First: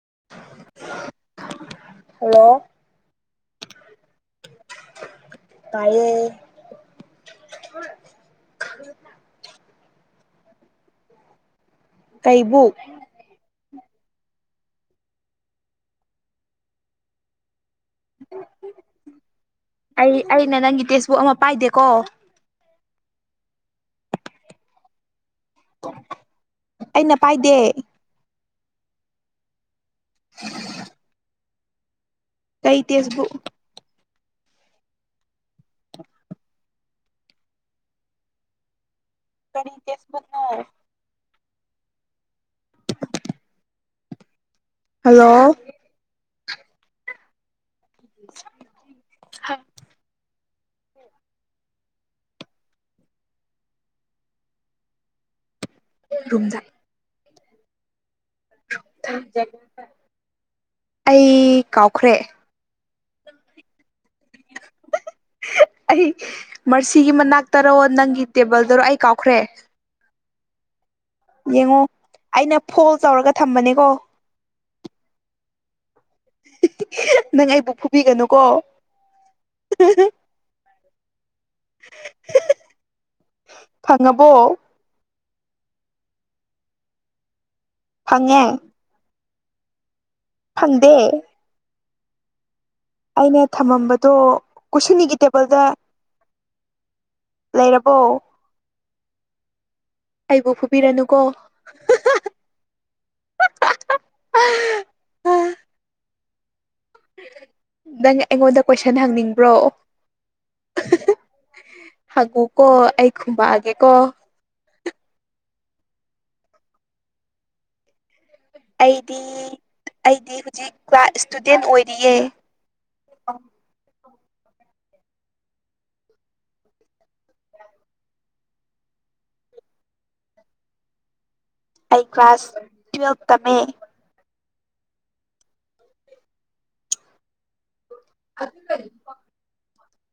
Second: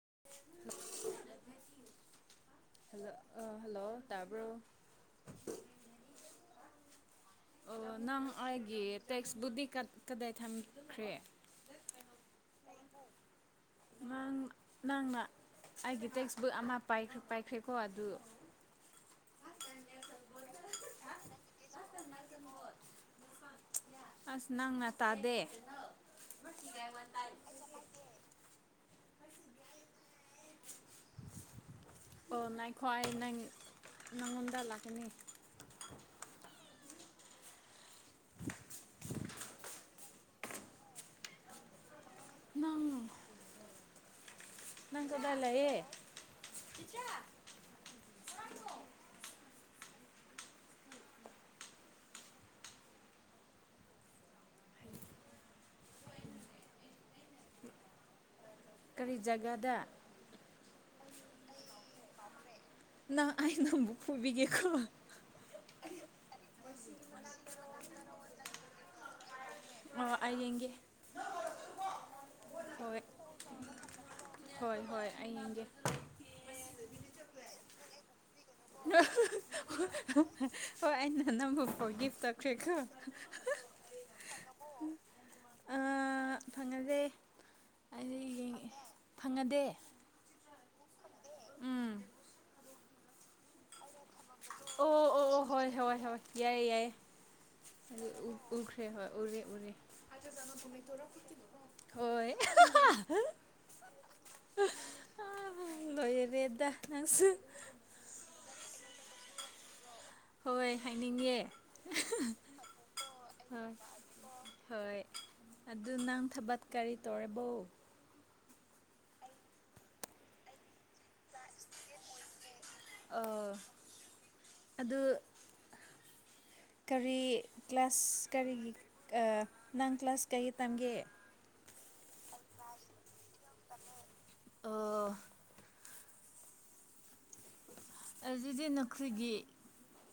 [unintelligible] hello hello ꯑ hello ꯇꯥꯕ꯭ꯔꯣ ꯇ ꯑꯣ ꯅꯪ ꯑꯩꯒꯤ ꯇꯦꯛꯁꯕꯨꯛꯇꯛꯇ ꯀꯗꯥꯏ ꯊꯝꯈ꯭ꯔꯦ ꯀꯩꯕꯨ ꯅꯪ ꯅꯪꯅ ꯑꯩꯒꯤ ꯇꯦꯛꯁ ꯕꯨꯛ ꯑꯃ ꯄꯥꯏꯈ꯭ꯔꯦꯀꯣ ꯑꯗꯨ ꯑꯩ ꯑꯩꯅ ꯅꯪꯒꯤ ꯇꯦꯛꯁꯕꯨꯛ ꯑꯃ ꯄꯥꯏꯗꯦꯀꯣ ꯑꯁ ꯅꯪꯅ ꯇꯥꯗꯦ ꯑꯩꯅ ꯄꯥꯏꯗꯦ [unintelligible] ꯑꯣ ꯅꯪ ꯀꯩ ꯈ꯭ꯋꯥꯏ ꯇꯦꯛꯁꯕꯨꯛ ꯅꯪ ꯅꯪꯉꯣꯟꯗ ꯂꯥꯛꯀꯅꯤ ꯀꯁ ꯃꯅ ꯅꯪ ꯅꯪ ꯍꯜꯂꯣ ꯀꯗꯥꯂꯑꯦ ꯍ ꯔꯨꯝꯖ ꯀꯔꯤ ꯖꯒꯥꯗ ꯑꯩ ꯀꯥꯎꯈ꯭ꯔꯦ ꯅ ꯑ ꯅꯕꯨ ꯐꯨꯕꯤꯒꯦ ꯑꯩ ꯃꯁꯤꯁꯤꯒꯤ ꯃꯅꯥꯛꯇꯔꯣ ꯅꯪꯒꯤ ꯇꯦꯕꯜꯗꯔꯣ ꯑꯩ ꯀꯥꯎ ꯑꯣ ꯑꯩ ꯌꯦꯡꯒꯦ ꯌꯦꯡꯉꯣ ꯑꯩꯅ ꯐꯣꯜ ꯍꯣꯏ ꯇꯧꯔꯒ ꯊꯝꯕꯅꯦꯀꯣ ꯍꯣꯏ ꯍꯣꯏ ꯑꯩ ꯌꯦꯡꯒꯦ ꯅꯪ ꯑꯩꯕꯨ ꯐꯨꯕꯤꯒꯅꯨꯀꯣ ꯍꯣꯏ ꯑꯩꯅ ꯅꯕꯨꯐꯥꯎ ꯒꯤꯐ ꯇꯈ꯭ꯔꯦꯀꯣ ꯐꯪꯉꯕꯣ ꯐꯪꯉꯁꯦ ꯑꯩꯗꯤ ꯐꯪꯉꯦ ꯌꯦꯡꯉꯦ ꯐꯪꯉꯗꯦ ꯐꯪꯗꯦ ꯎꯝ ꯑꯩꯅ ꯊꯝꯃꯝꯕꯗꯣ ꯀꯨꯁꯨꯅꯤꯒꯤ ꯇꯦꯕꯜꯗ ꯌꯥꯏꯌꯦꯦ ꯌꯥꯏꯌꯦꯦ ꯂꯩꯔꯕꯣ ꯎꯈ꯭ꯔꯦ ꯍꯣꯏ ꯎꯔꯦ ꯎꯔꯦ ꯑꯩꯕꯨ ꯐꯨꯕꯤꯔꯅꯨꯀꯣ ꯍꯣꯏ ꯑꯥ ꯂꯣꯏꯔꯦꯗ ꯅꯪꯁꯨ ꯅꯪ ꯑꯩꯉꯣꯟꯗ ꯀꯣꯏꯁꯟ ꯍꯪꯅꯤꯡꯕ꯭ꯔꯣ ꯍꯣꯏ ꯍꯥꯏꯅꯤꯡꯉꯦ ꯍꯥꯏꯉꯨꯀꯣ ꯑꯩ ꯍꯣꯏ ꯈꯕꯥꯑꯒꯦꯀꯣ ꯍꯣꯏ ꯑꯗꯨ ꯅꯪ ꯊꯕꯠ ꯀꯔꯤ ꯇꯧꯦꯔꯕꯣ ꯑꯩꯗꯤ ꯑꯩꯗꯤ ꯍꯧꯖꯤꯛ ꯀ꯭ꯂꯥꯁ ꯏꯁꯇꯨꯗꯦꯟ ꯑꯣꯏꯔꯤꯌꯦ ꯑ [unintelligible] [inaudible] ꯑꯗ [unintelligible] [inaudible] ꯀꯔꯤ ꯀ꯭ꯂꯥꯁ ꯀꯔꯤꯒꯤ ꯅꯪ ꯀ꯭ꯂꯥꯁ ꯀꯩ ꯇꯝꯒꯦ ꯑꯩ ꯀ꯭ꯂꯥꯁ ꯇ꯭ꯨꯋꯦꯜꯕ ꯇꯝꯃꯦ ꯑ [unintelligible] [inaudible] ꯑꯗꯨꯗꯤ ꯅꯈꯣꯏꯒꯤ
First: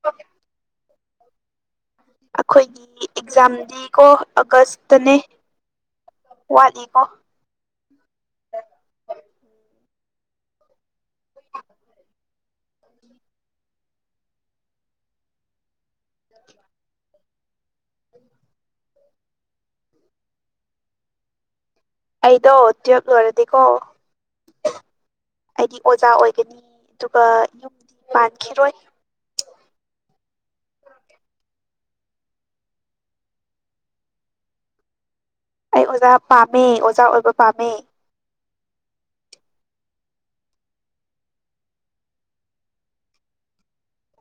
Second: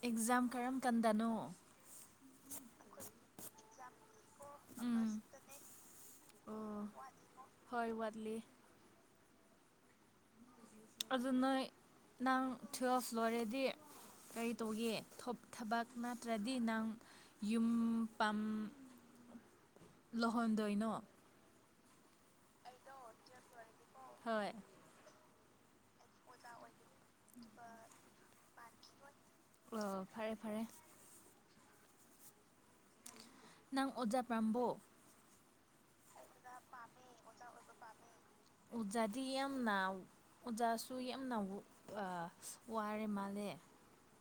ꯑꯦꯛꯖꯥꯝ ꯀꯔꯝ ꯀꯥꯟꯗꯅꯣ ꯑꯩꯈꯣꯏꯒꯤ ꯑꯦꯛꯖꯥꯝꯗꯤ ꯀꯣ ꯎꯝ ꯑꯥꯒꯁꯇꯅꯦ ꯑꯣ ꯋꯥꯠꯂꯤꯀꯣ ꯍꯣꯏ ꯋꯥꯠꯂꯤ ꯑꯗꯨ ꯅꯣꯏ ꯅꯪ ꯇꯨꯋꯜꯐ ꯂꯣꯏꯔꯦꯗꯤ ꯀꯔꯤ ꯇꯧꯒꯦ ꯊꯕꯛ ꯅꯠꯇ꯭ꯔꯗꯤ ꯅꯪ ꯌꯨꯝ ꯄ ꯂꯨꯍꯣꯟꯗꯣꯏꯩꯅꯣ ꯑꯩꯗꯣ ꯇ꯭ꯌꯞ ꯂꯣꯏꯔꯗꯤꯀꯣ ꯍꯣꯏ ꯑꯩꯗꯤ ꯑꯣꯖꯥ ꯑꯣꯏꯒꯅꯤ ꯑꯗꯨꯒ ꯌꯨꯝꯗꯤ ꯄꯥꯟꯈꯤꯔꯣꯏ ꯑꯣ ꯐꯔꯦ ꯐꯔꯦ ꯅꯪ ꯑꯣꯖꯥ ꯄꯥꯝꯕꯣ ꯑꯩ ꯑꯣꯖꯥ ꯄꯥꯝꯃꯦ ꯑꯣꯖꯥ ꯑꯣꯏꯕ ꯄꯥꯝꯃꯦ ꯑꯣꯖꯥꯗꯤ ꯌꯥꯝꯅ ꯑꯣꯖꯥꯁꯨ ꯌꯥꯝꯅ ꯋꯥꯔꯦ ꯃꯥꯂꯦ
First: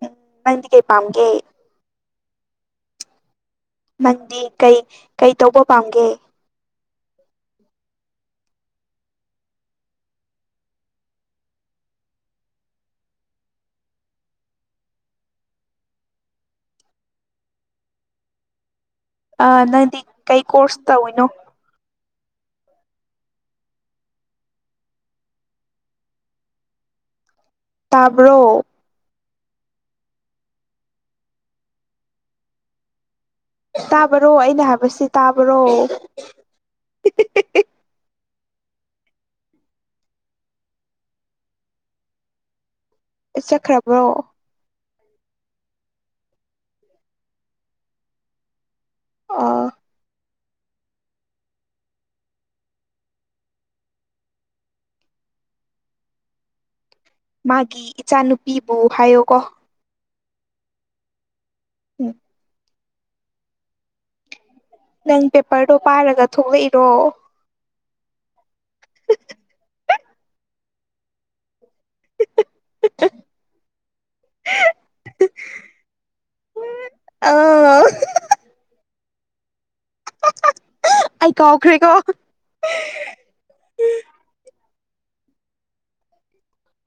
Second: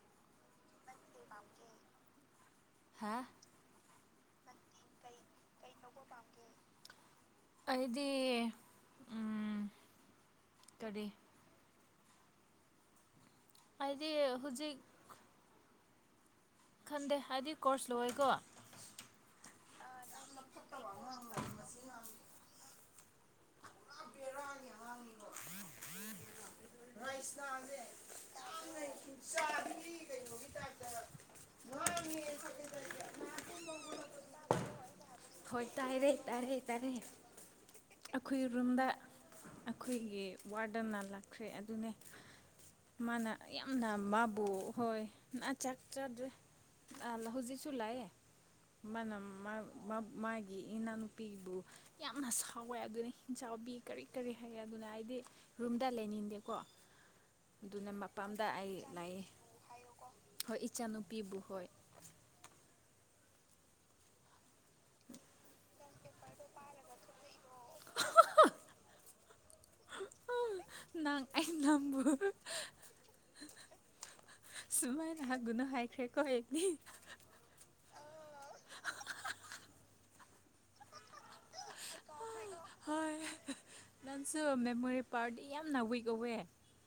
ꯎꯝ ꯃꯗꯤ ꯀꯦ ꯄꯝ ꯀꯦ ꯍꯥ [inaudible] ꯃꯪꯗꯤ ꯀꯩ ꯀꯩ ꯇꯧꯕ ꯄꯥꯝꯒꯦ ꯑꯩꯗꯤ ꯎꯝ ꯀꯔꯤ ꯍꯥꯏꯗꯤ ꯍꯧꯖꯤꯛ ꯈꯟꯗꯦ ꯍꯥꯏꯗꯤ ꯀꯣꯔꯁ ꯂꯣꯏꯦꯀꯣ ꯑ ꯅꯪꯗꯤ ꯀꯩ ꯀꯣꯔꯁ ꯇꯧꯅꯣ ꯔꯥꯡꯉꯦ ꯍꯥꯡꯉꯤꯕꯣꯁ ꯇꯥꯕ꯭ꯔꯣ ꯆꯥꯕꯒꯤ ꯀꯩꯅꯣꯒꯤ ꯇꯥꯏꯇ ꯇꯥꯕꯔꯣ ꯑꯩꯅ ꯍꯥꯏꯁ ꯇꯥꯕꯔꯣ ꯍꯣꯏ ꯇꯥꯏꯔꯦ ꯇꯥꯔꯦ ꯇꯥꯔꯦ ꯑꯩꯈꯣꯏ ꯔꯨꯝꯗ ꯑꯩꯈꯣꯏꯒꯤ ꯋꯥꯔꯗꯅ ꯂꯥꯛꯈ꯭ꯔꯦ ꯑꯗꯨꯅꯦ ꯃꯥꯅ ꯌꯥꯝꯅ ꯆꯠꯈ꯭ꯔꯕ꯭ꯔꯣ ꯃꯥꯕꯨ ꯍꯣꯏ ꯆꯥꯛ ꯆꯥꯗ꯭ꯔꯦ ꯑ ꯍꯧꯖꯤꯛꯁꯨ ꯂꯥꯛꯌꯦꯦ ꯃꯥꯅ ꯑ ꯃꯥꯒꯤ ꯏꯅꯥꯅꯨꯄꯤꯕꯨ ꯌꯥꯝꯅ ꯁꯥꯎꯋꯦ ꯑꯗꯨꯅꯤ ꯏ ꯆꯥꯎꯕꯤ ꯀꯔꯤ ꯀꯔꯤ ꯍꯥꯏꯒꯦ ꯑꯗꯨꯅ ꯑꯩꯗꯤ ꯔꯨꯝꯗ ꯂꯩꯅꯤꯡꯗꯦꯀꯣ ꯃꯥꯒꯤ ꯑꯗꯨꯅ ꯃꯄꯥꯝꯗ ꯏꯆꯥꯅꯨꯄꯤꯕꯨ ꯑꯩ ꯂꯥꯛꯑꯦ ꯍꯥꯏꯌꯣꯀꯣ ꯍꯣꯏ ꯏꯆꯥꯅꯨꯄꯤꯕꯨ ꯍꯣꯏ ꯎꯝ [inaudible] ꯅꯪ ꯄꯦꯄꯔꯗꯣ ꯄꯥꯔꯒ ꯊꯣꯛꯂꯛꯏꯔꯣ ꯅꯪ ꯑ ꯅꯕꯨ [inaudible] ꯁꯨꯃꯥꯏꯅ ꯍꯥꯏꯒꯨꯅ ꯍꯥꯏꯥꯏꯈ꯭ꯔꯦ ꯀꯣꯗꯤ [unintelligible] [inaudible] ꯑꯀ ꯑꯣꯈ꯭ꯔꯦ ꯀꯣ ꯍꯣꯏ ꯅꯪꯁꯨ ꯃꯦꯃꯣꯔꯤ ꯄꯥꯔꯗꯤ ꯌꯥꯝꯅ ꯋꯤꯛ ꯑꯣꯏꯧꯋꯦ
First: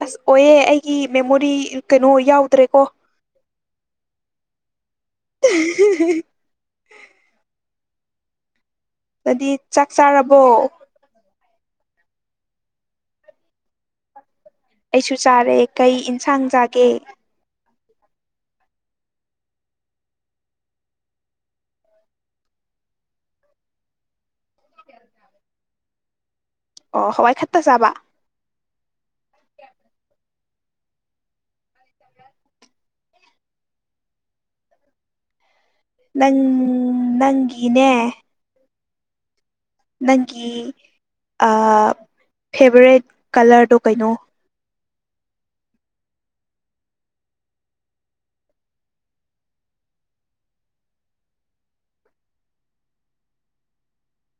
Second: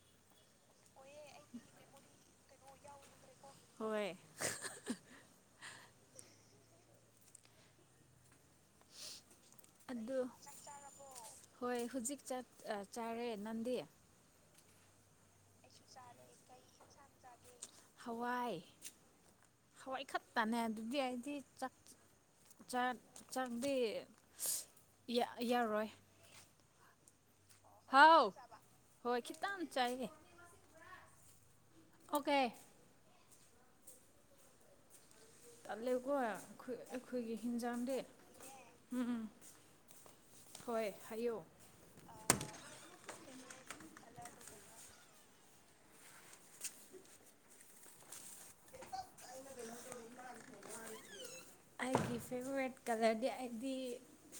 ꯑꯁ ꯑꯣꯏꯌꯦ ꯑꯩꯒꯤ ꯃꯦꯃꯣꯔꯤ ꯀꯩꯅꯣ ꯌꯥꯎꯗ꯭ꯔꯦꯀꯣ ꯍꯣꯏ [unintelligible] ꯅꯗꯤ ꯆꯥꯛ ꯑꯗꯨ ꯆꯥꯔꯕꯣ ꯍꯣꯏ ꯍꯨꯖꯤꯛ ꯆꯠ ꯆꯥꯔꯦ ꯅꯟꯗꯤ ꯑꯩꯁꯨ ꯆꯥꯔꯦ ꯀꯩ ꯏꯟꯁꯥꯡ ꯆꯥꯒꯦ ꯍꯋꯥꯏ ꯍꯋꯥꯏ ꯈꯛꯇꯅꯦ ꯑꯗꯨꯗꯤ ꯑꯩꯗꯤꯥꯛ ꯆ ꯆꯥꯛ ꯆꯥꯛꯗꯤ ꯌꯥ ꯌꯥꯔꯣꯏ ꯑꯣ ꯍꯋꯥꯏ ꯈꯠꯇ ꯆꯥꯕ ꯍꯥꯎ ꯍꯣꯏ ꯈꯤꯇꯝ ꯆꯥꯏꯌꯦ ꯑꯣꯀꯦ ꯇꯠꯂꯦꯀꯣ ꯅꯪ ꯑꯈꯣꯏ ꯑꯈꯣꯏꯒꯤ ꯅꯪꯒꯤꯅꯦ ꯍꯤꯟꯖꯥꯡꯗꯤ ꯅꯪꯒꯤ ꯍꯣꯏ ꯍꯥꯏꯌꯨ ꯑ ꯐꯦꯚꯣꯔꯥꯏꯠ ꯀꯂꯔꯗꯣ ꯀꯩꯅꯣ [inaudible] ꯑꯩꯒꯤ ꯐꯦꯚꯣꯔꯥꯏꯠ ꯀꯂꯔꯗꯤ ꯑꯩꯗꯤ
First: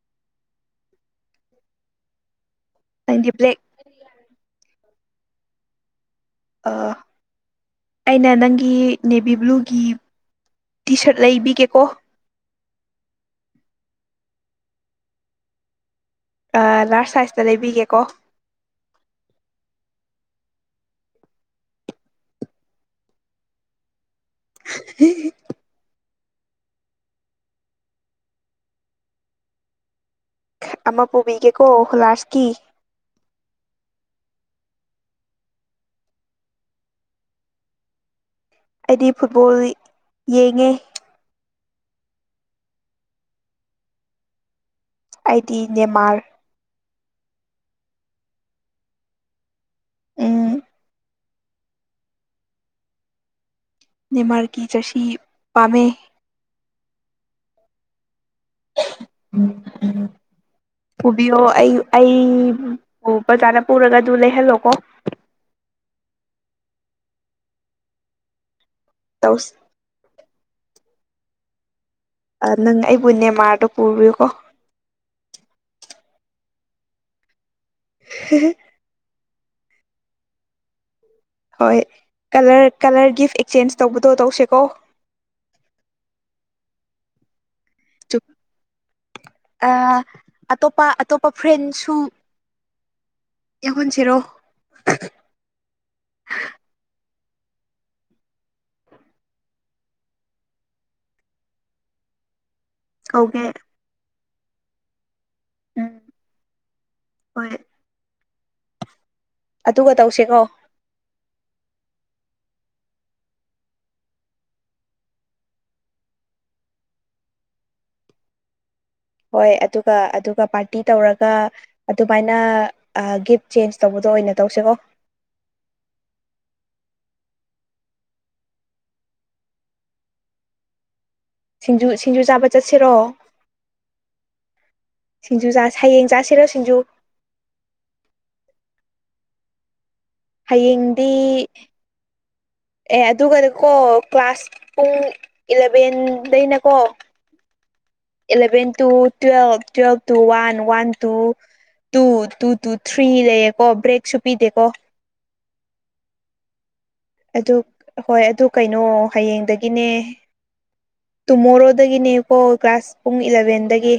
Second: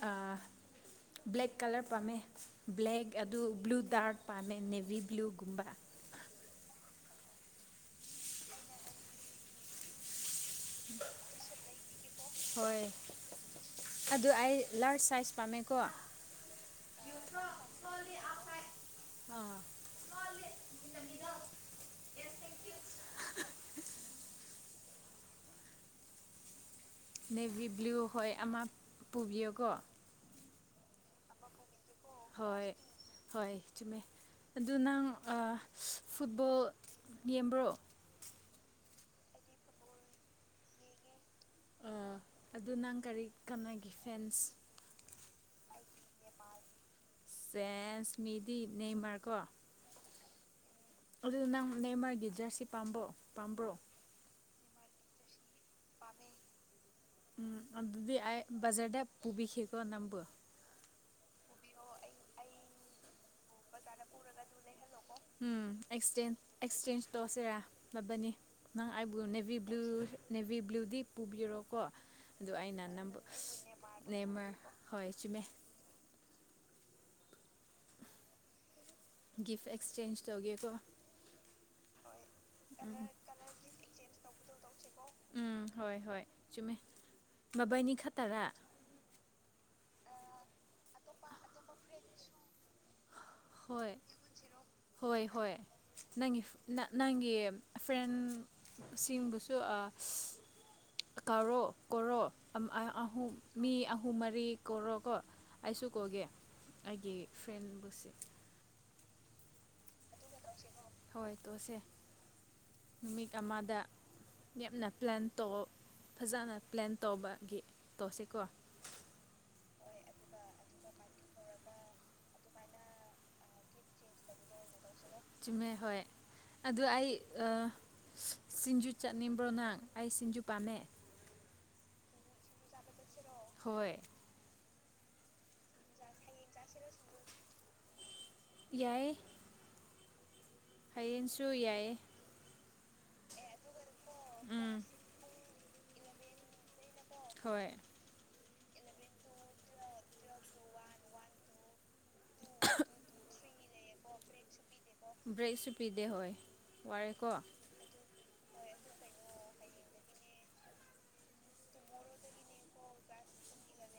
ꯑ ꯕ꯭ꯂꯦꯛ ꯀꯂꯔ ꯄꯥꯝꯃꯦ ꯕ꯭ꯂꯦꯛ ꯅꯪꯗꯤ ꯑꯗꯨ ꯕ꯭ꯂꯦꯛ ꯕ꯭ꯂꯨ ꯗꯥꯔꯛ ꯄꯥꯝꯃꯦ ꯅꯦꯕꯤ ꯕ꯭ꯂꯨꯒꯨꯝꯕ ꯑ ꯑꯩꯅ ꯅꯪꯒꯤ ꯅꯦꯕꯤ ꯕ꯭ꯂꯨꯒꯤ ꯇꯤ ꯁꯔꯠ ꯂꯩꯕꯤꯒꯦꯀꯣ ꯍꯣꯏ ꯑꯗꯨ ꯑꯩ ꯂꯥꯔꯖ ꯁꯥꯏꯖ ꯄꯥꯝꯃꯦꯀꯣ ꯂꯥꯔꯖ ꯁꯥꯏꯖꯇ ꯂꯩꯕꯤꯒꯦꯀꯣ ꯑꯥ [unintelligible] ꯅꯦꯚꯤ ꯕ꯭ꯂꯨ ꯍꯣꯏ ꯑꯃ ꯄꯨꯕꯤꯌꯨꯀꯣ ꯑꯃ ꯄꯨꯕꯤꯒꯦꯀꯣ ꯍꯨꯂꯥꯁꯀꯤ ꯍꯣꯏ ꯍꯣꯏ ꯆꯨꯃꯦ ꯑꯗꯨ ꯅꯪ ꯑ ꯐꯨꯠꯕꯣꯜ ꯌꯦꯡꯕ꯭ꯔꯣ ꯑꯩꯗꯤ ꯐꯨꯠꯕꯣꯜ ꯌꯦꯡꯉꯦ ꯑ ꯑꯗꯨ ꯅꯪ ꯀꯔꯤ ꯀꯅꯥꯒꯤ ꯐꯦꯟꯁ ꯑꯩꯗꯤ ꯅꯦꯃꯥꯔ ꯆꯦꯟꯁꯃꯤꯗꯤ ꯅꯦꯃꯔꯀꯣ ꯎꯝ ꯑꯗꯨꯗ ꯅꯪ ꯅꯦꯝꯃꯔꯒꯤ ꯖꯔꯁꯤ ꯄꯥꯝꯕꯣ ꯄꯥꯝꯕ꯭ꯔꯣ ꯅꯦꯃꯔꯀꯤ ꯖꯔꯁꯤ ꯄꯥꯃꯦ ꯎꯝ ꯑꯗꯨꯗꯤ ꯑꯩ ꯕꯖꯔꯗ ꯄꯨꯕꯤꯈꯤꯀꯣ ꯅꯪꯕꯨ ꯄꯨꯕꯤꯌꯣ ꯑꯩ ꯑꯩ ꯕꯖꯥꯔꯅ ꯄꯨꯔꯒ ꯑꯗꯨ ꯂꯩꯍꯜꯂꯣꯀꯣ ꯑꯦꯛꯁꯦꯟ ꯑꯦꯛꯁꯆꯦꯟꯖ ꯇꯧꯔꯁꯤꯔꯥ ꯂꯕꯅꯤ ꯅꯪ ꯑꯩꯕꯨ ꯇꯧꯁꯤ ꯅꯦꯚꯤ ꯕ꯭ꯂꯨ ꯅꯦꯕꯤ ꯕ꯭ꯂꯨꯗꯤ ꯄꯨꯕꯤꯔꯣ ꯀꯣ ꯑꯗꯨ ꯅꯪ ꯑꯩꯅ ꯑꯩꯕꯨ ꯑꯅꯝꯕ ꯅꯦꯃꯥꯔꯗꯣ ꯄꯨꯕꯤꯌꯨꯀꯣ ꯅꯦꯝꯃꯔ ꯍꯣꯏ ꯆꯨꯝꯃꯦ ꯍ ꯒꯤꯐ ꯑꯦꯛꯁꯆꯦꯟꯁ ꯇꯧꯒꯦꯀꯣ ꯍꯣꯏ ꯀꯂꯔ ꯀꯂꯔ ꯒꯤꯐ ꯑꯦꯛꯆꯦꯟꯁ ꯇꯧꯕꯗꯣ ꯇꯧꯁꯦꯀꯣ ꯎꯝ ꯍꯣꯏ ꯍꯣꯏ ꯆꯨ ꯃꯕꯥꯅꯤ ꯈꯠꯇꯔꯥ ꯑ ꯑꯇꯣꯞꯄ ꯑꯇꯣꯞꯄ ꯐ꯭ꯔꯦꯟꯁꯨ ꯌꯥꯎꯍꯟꯁꯤꯔꯣ ꯍꯣꯏ ꯍꯣꯏ ꯅꯪ ꯅ ꯅꯪ ꯏ ꯐ꯭ꯔꯦꯟ ꯁꯤꯡꯕꯨꯁꯨ ꯑ ꯀꯔꯣ ꯀꯣꯔꯣ ꯑꯝ ꯑ ꯑꯍꯨꯝ ꯀꯧꯒꯦ ꯃꯤ ꯑꯍꯨꯝ ꯃꯔꯤ ꯀꯣꯔꯣꯀꯣ ꯑꯩꯁꯨ ꯎꯝ ꯀꯧꯒꯦ ꯑꯩꯒꯤ ꯐ꯭ꯔꯦꯟꯕꯨꯁꯦ ꯑꯗꯨ ꯒꯠ ꯍꯣꯏ ꯇꯣꯁꯦ [unintelligible] ꯅꯨꯃꯤꯠ ꯑꯃꯗ ꯅꯞꯅ ꯄ꯭ꯂꯥꯟ ꯇꯧ ꯐꯖꯅ ꯄ꯭ꯂꯥꯟ ꯇꯧꯕꯒꯤ ꯇꯧꯁꯤꯦꯀꯣ ꯍꯣꯏ ꯑꯗꯨꯒ ꯑꯗꯨꯒ ꯄꯥꯔꯇꯤ ꯇꯧꯔꯒ ꯑꯗꯨꯃꯥꯏꯅ ꯒꯤꯐ ꯆꯦꯟꯖ ꯇꯧꯕꯗꯣ ꯑꯣꯏꯅ ꯇꯧꯁꯤꯀꯣ ꯆꯃꯦ ꯍꯣꯏ ꯑꯗꯨ ꯑꯩ ꯁꯤꯡꯖꯨ ꯆꯠꯅꯤꯡꯕ꯭ꯔꯣ ꯅꯪ ꯑꯩ ꯁꯤꯡꯖꯨ ꯄꯥꯝꯃꯦ ꯁꯤꯡꯖꯨ ꯁꯤꯡꯖꯨ ꯆꯥꯕ ꯆꯠꯁꯤꯔꯣ ꯍꯣꯏ ꯁꯤꯡꯖꯨ ꯆ ꯍꯌꯦꯡ ꯆꯥꯁꯤꯔꯣ ꯁꯤꯡꯖꯨ ꯌꯥꯏ ꯍꯌꯦꯡꯗꯤ ꯑꯦ ꯑꯗꯨꯒꯗꯀꯣ ꯀ꯭ꯂꯥꯁ ꯎꯝ ꯐꯨꯡ ꯏꯂꯚꯦꯟꯗꯩꯅꯀꯣ ꯍꯣꯏ eleven two twelve twelve two one one two two two two three ꯂꯩꯌꯦꯀꯣ ꯕ꯭ꯔꯦꯛꯁꯨ ꯄꯤꯗꯦꯀꯣ ꯭ꯔꯁ ꯄꯤꯗꯦ ꯍꯣꯏ ꯋꯥꯔꯦꯀꯣ ꯑꯗꯨ ꯍꯣꯏ ꯑꯗꯨ ꯀꯩꯅꯣ ꯍꯌꯦꯡꯗꯒꯤꯅꯦ ꯇꯨꯃꯣꯔꯣꯗꯒꯤꯅꯦꯀꯣ ꯀ꯭ꯂꯥꯁ ꯄꯨꯡ ꯏꯂꯚꯦꯟꯗꯒꯤ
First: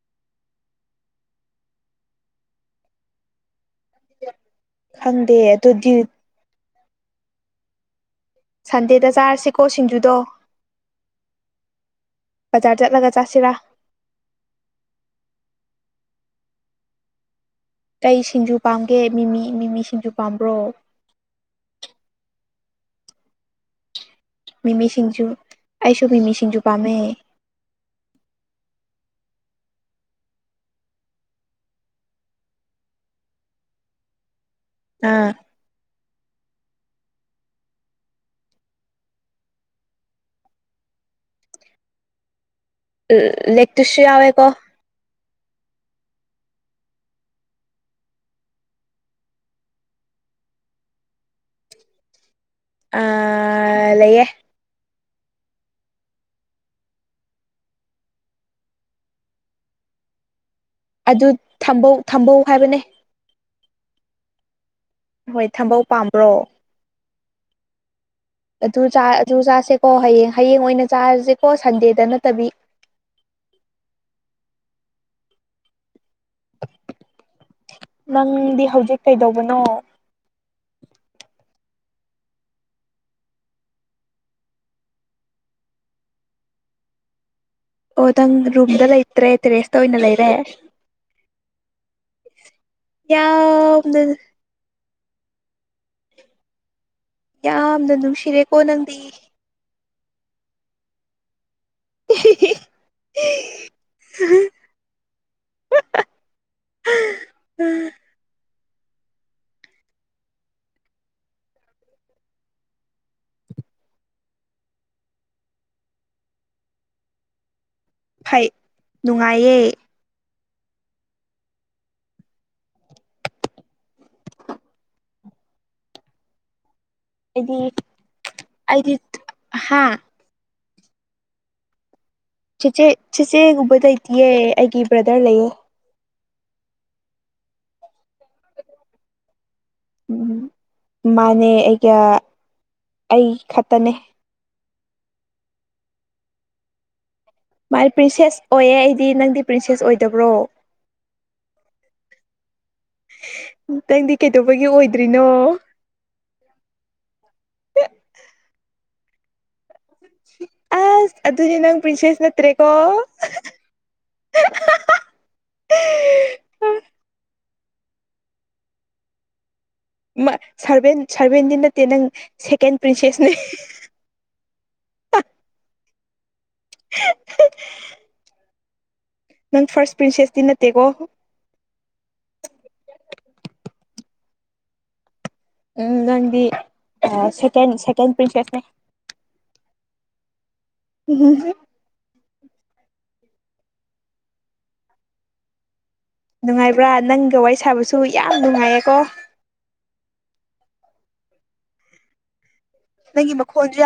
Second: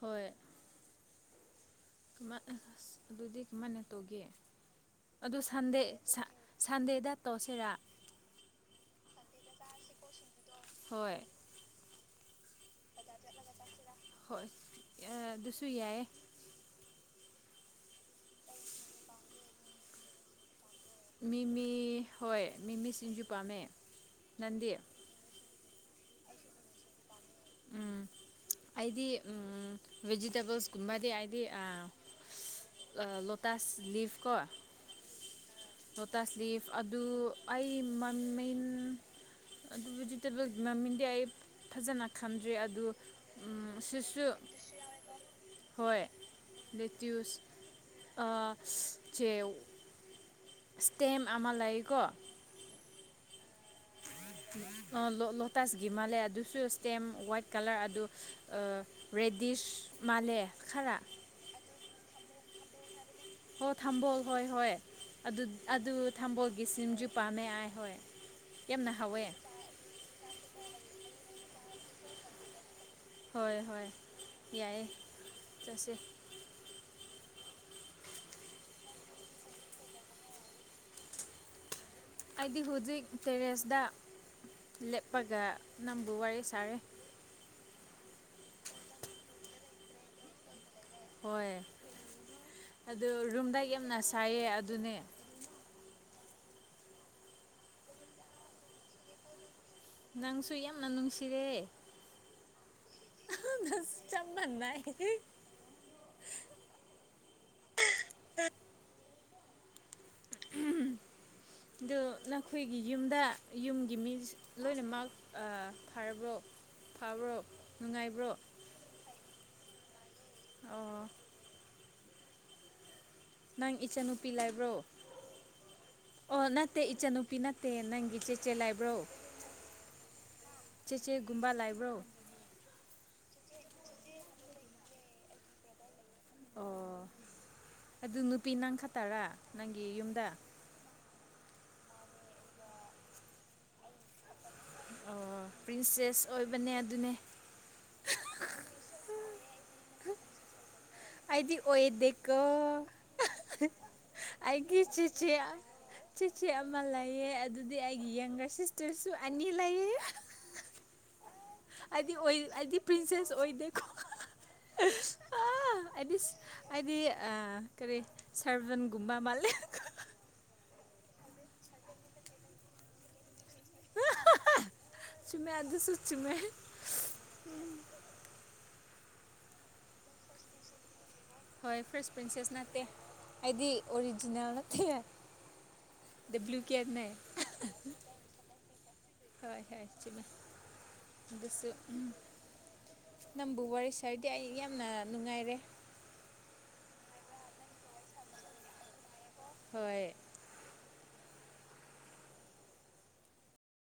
ꯍꯣꯏ ꯃ ꯑ ꯑꯗꯨꯗꯤ ꯀꯃꯥꯏꯅ ꯇꯧꯒꯦ ꯈꯪꯗꯦ ꯑꯗꯨ ꯇ ꯁꯟꯗꯦ ꯁꯟꯗꯦꯗ ꯇꯣꯁꯤꯔꯥ ꯁꯟꯗꯦꯗ ꯆꯥꯔꯁꯤꯀꯣ ꯁꯤꯡꯖꯨꯗꯣ ꯍꯣꯏ ꯕꯥꯖꯔ ꯆꯠꯂꯒ ꯆꯥꯁꯦꯔ ꯍꯣꯏ ꯑꯗꯨꯁꯨ ꯌꯥꯏ ꯀꯩ ꯁꯤꯡꯖꯨ ꯄꯥꯝꯒꯦ ꯃꯤꯃꯤ ꯃꯤꯃꯤ ꯁꯤꯡꯖꯨ ꯄꯥꯝꯕ꯭ꯔꯣ ꯃꯤꯃꯤ ꯍꯣꯏ ꯃꯤꯃꯤ ꯁꯤꯖꯣꯄꯥꯃꯦ ꯃꯤꯃꯤ ꯁꯤꯁꯤꯡꯖꯨ ꯑꯩꯁꯨꯣ ꯃꯤꯃꯤ ꯁꯤꯡꯖꯨ ꯄꯝꯦ ꯎꯝ ꯑꯩꯗꯤ ꯚꯦꯖꯤꯇꯦꯕꯜꯁꯀꯨꯝꯕꯗꯤ ꯍꯥꯏꯗꯤ ꯑ ꯂꯣꯇꯥꯥꯁ ꯂꯤꯚ ꯀ ꯑꯥ ꯇꯁꯂꯤꯐ ꯑꯗꯨ ꯑꯩ ꯃꯃꯤꯟ ꯑꯗꯨ ꯚꯦꯖꯤꯇꯦꯕꯜ ꯃꯃꯤꯡꯗꯤ ꯑꯩ ꯐꯖꯅ ꯈꯟꯗ꯭ꯔꯦ ꯑꯗꯨ ꯂꯦꯛꯇꯨꯁꯁꯨ ꯁꯤꯁꯨ ꯌꯥꯎꯋꯦꯀꯣ ꯍꯣꯏ ꯅꯇꯌꯨꯁ ꯆ ꯏꯁꯇꯦꯝꯦꯝ ꯑꯃ ꯂꯩꯀꯣ ꯑ ꯂꯩꯌꯦ ꯂꯣꯇꯥꯁ ꯒꯤ ꯃꯥꯜꯂꯦ ꯑꯗꯨꯁꯨ ꯁ꯭ꯇꯦꯝ ꯋꯥꯏꯠ ꯀꯂꯔ ꯑꯗꯨ ꯔꯦꯗꯤꯁ ꯃꯥꯂꯦ ꯑꯗꯨꯝꯕꯧ ꯊꯝꯕꯧ ꯍꯥꯏꯕꯅꯦ ꯍ ꯊꯝꯝꯕꯣꯜ ꯍꯣꯏ ꯍꯣꯏ ꯑꯗꯨ ꯍꯣꯏ ꯊꯝꯕꯧ ꯑꯗꯨ ꯄꯥꯝꯕ꯭ꯔꯣ ꯊꯝꯕꯣꯜꯒꯤ ꯁꯤꯝꯁꯨ ꯄꯥꯝꯃꯦꯑꯥꯏ ꯍꯣꯏ ꯑꯗꯨ ꯌꯥꯝꯅ ꯍꯥꯎꯋꯦ ꯑꯗꯨ ꯆꯥꯁꯦꯀꯣ ꯍꯌꯦꯡ ꯍꯌꯦꯡ ꯑꯣꯏꯅ ꯆꯥꯔꯁꯦꯀꯣ ꯁꯟꯗꯦꯗ ꯅꯠꯇꯕꯤ ꯍꯣꯏ ꯍꯣꯏ ꯌꯥꯏꯑꯦ ꯆꯠꯁꯦ ꯅꯪꯗꯤ ꯍꯧꯖꯤꯛ ꯀꯩꯗꯧꯕꯅꯣ ꯑꯩꯗꯤ ꯍꯧꯖꯤꯛ ꯀꯔꯤꯁꯗ ꯂꯦꯞꯄꯒ ꯅꯪꯕꯨ ꯋꯥꯔꯤ ꯁꯥꯔꯦ ꯑꯣ ꯅꯪ ꯔꯨꯝꯗ ꯂꯩꯇ꯭ꯔꯦ ꯇꯦꯔꯦꯁꯇ ꯑꯣꯏꯅ ꯂꯩꯔꯦ ꯍꯣꯏ ꯑꯗꯨ ꯔꯨꯝꯗ ꯌꯥꯝꯅ ꯁꯥꯏꯌꯦ ꯑꯗꯨꯅꯦ ꯌꯥꯝꯅ ꯅꯨꯡꯁꯤꯔꯦꯀꯣ ꯅꯪꯗꯤ ꯅꯪꯁꯨꯨ ꯌꯥꯝꯅ ꯅꯨꯡꯁꯤꯔꯦ [unintelligible] ꯁ ꯆꯝꯕꯅ ꯎꯝ [inaudible] ꯑꯗ ꯅꯈꯣꯏꯒꯤ ꯌꯨꯝꯗ ꯌꯨꯝꯒꯤ ꯃꯤ ꯂꯣꯏꯅꯃꯛ ꯐꯔꯕ꯭ꯔꯣ ꯐꯕꯔꯛ ꯐꯩ ꯅꯨꯡꯉꯥꯏꯌꯦ ꯑ ꯅꯪ ꯏꯆꯟꯅꯨꯄꯤ ꯂꯥꯏꯕ꯭ꯔꯣ ꯑꯣ ꯅ ꯠꯇꯦ ꯏꯆꯟꯅꯨꯄꯤ ꯑꯩꯗꯤ ꯅꯠꯇꯦ ꯅꯪꯒꯤ ꯆꯦꯆꯦ ꯑꯩꯗꯤ ꯂꯥꯏꯕ꯭ꯔꯣ ꯍꯥ ꯆꯦ ꯆꯦꯒꯨꯝꯕ ꯂꯥꯏꯕ꯭ꯔꯣ ꯆꯤꯆꯦ ꯆꯤꯆꯦꯒꯨꯝꯕ ꯂꯩꯇꯌꯦ ꯑꯩꯒꯤ ꯕ꯭ꯔꯗꯔ ꯂꯩꯌꯦ ꯑꯣ ꯑꯗꯨ ꯅꯨꯄꯤ ꯅꯪ ꯈꯠꯇꯔꯥ ꯅꯪꯒꯤ ꯌꯨꯝꯗ ꯅꯦ ꯑꯩꯒ ꯑꯩ ꯈꯛꯇꯅꯦ ꯑꯣ ꯄ꯭ꯔꯤꯟꯁꯦꯁ ꯑꯣꯏꯕꯅꯦ ꯑꯗꯨꯅꯦ ꯃꯥꯅꯦ ꯄ꯭ꯔꯤꯟꯁꯦꯁ ꯑꯣꯏꯌꯦ ꯑꯩꯗꯤ ꯅꯪꯗꯤ ꯄ꯭ꯔꯤꯟꯁꯦꯁ ꯑꯣꯏꯗꯕ꯭ꯔꯣ ꯑꯩꯗꯤ ꯑꯣꯏꯗꯤꯀꯣ ꯅꯪꯗꯤ ꯀꯩꯗꯧꯕꯒꯤ ꯑꯩꯒꯤ ꯑꯣꯏꯗ꯭ꯔꯤꯅꯣ ꯆꯤꯆꯦ ꯆꯤꯆꯦ ꯑꯃ ꯂꯩꯑ ꯑꯗꯨꯗꯤ ꯑꯩꯒꯤ ꯌꯪꯒꯔꯁ ꯇꯁꯨ ꯑꯅꯤ ꯂꯩꯌꯦ ꯑ ꯑꯗꯨꯗꯤ ꯅꯪ ꯑꯩꯗꯤ ꯄ꯭ꯔꯤꯟꯁꯦꯁ ꯑꯣꯏ ꯅꯠꯇ꯭ꯔꯦꯀꯣ ꯑꯩꯗꯤ ꯄ꯭ꯔꯤꯟꯁꯦꯁ ꯑ ꯑꯩꯗꯤ ꯑꯩꯗꯤ ꯑ ꯀꯔꯤ ꯁꯔꯖꯟꯒꯨꯝꯕ ꯃꯥꯜꯂꯦ ꯁꯚꯦꯟ ꯁꯔꯚꯦꯟꯗꯤ ꯅꯠꯇꯦ ꯅꯪ ꯁꯦꯀꯦꯟ ꯄ꯭ꯔꯤꯟꯁꯦꯁꯅꯦ ꯆꯨꯝꯣꯏ ꯅꯪ ꯐꯥꯔꯁ ꯄ꯭ꯔꯤꯟꯁꯦꯁꯇꯤ ꯅꯠꯇꯦꯀꯣ ꯍꯣꯏ ꯐꯔꯁ ꯄ꯭ꯔꯤꯟꯁꯦꯁ ꯅꯠꯇꯦ ꯑꯩꯗꯤ ꯑꯣꯔꯤꯖꯤꯅꯦꯜ ꯅꯠꯇꯦ ꯎꯝ ꯅꯪꯗꯤ ꯗꯨꯄ꯭ꯂꯤꯀꯦꯠꯅꯦ ꯁꯦ ꯁꯦꯀ ꯄꯔꯤꯁꯦꯁꯅꯦ ꯇꯏ ꯍꯁ ꯆ ꯃ ꯁꯨ ꯅꯪꯕꯨ ꯋꯥꯔꯤ ꯁꯥꯔꯗꯤ ꯑꯩ ꯌꯥꯝꯅ ꯅꯨꯡꯉꯥꯏꯔꯦ ꯅꯨꯡꯉꯥꯏꯕ꯭ꯔꯥ ꯅꯪꯒ ꯋꯥꯔꯤ ꯁꯥꯕꯁꯨ ꯌꯥꯝ ꯅꯨꯡꯉꯥꯏꯌꯦꯀꯣ ꯍꯣꯏ ꯅꯒꯤ ꯃꯈꯈꯣꯖꯤꯌꯥ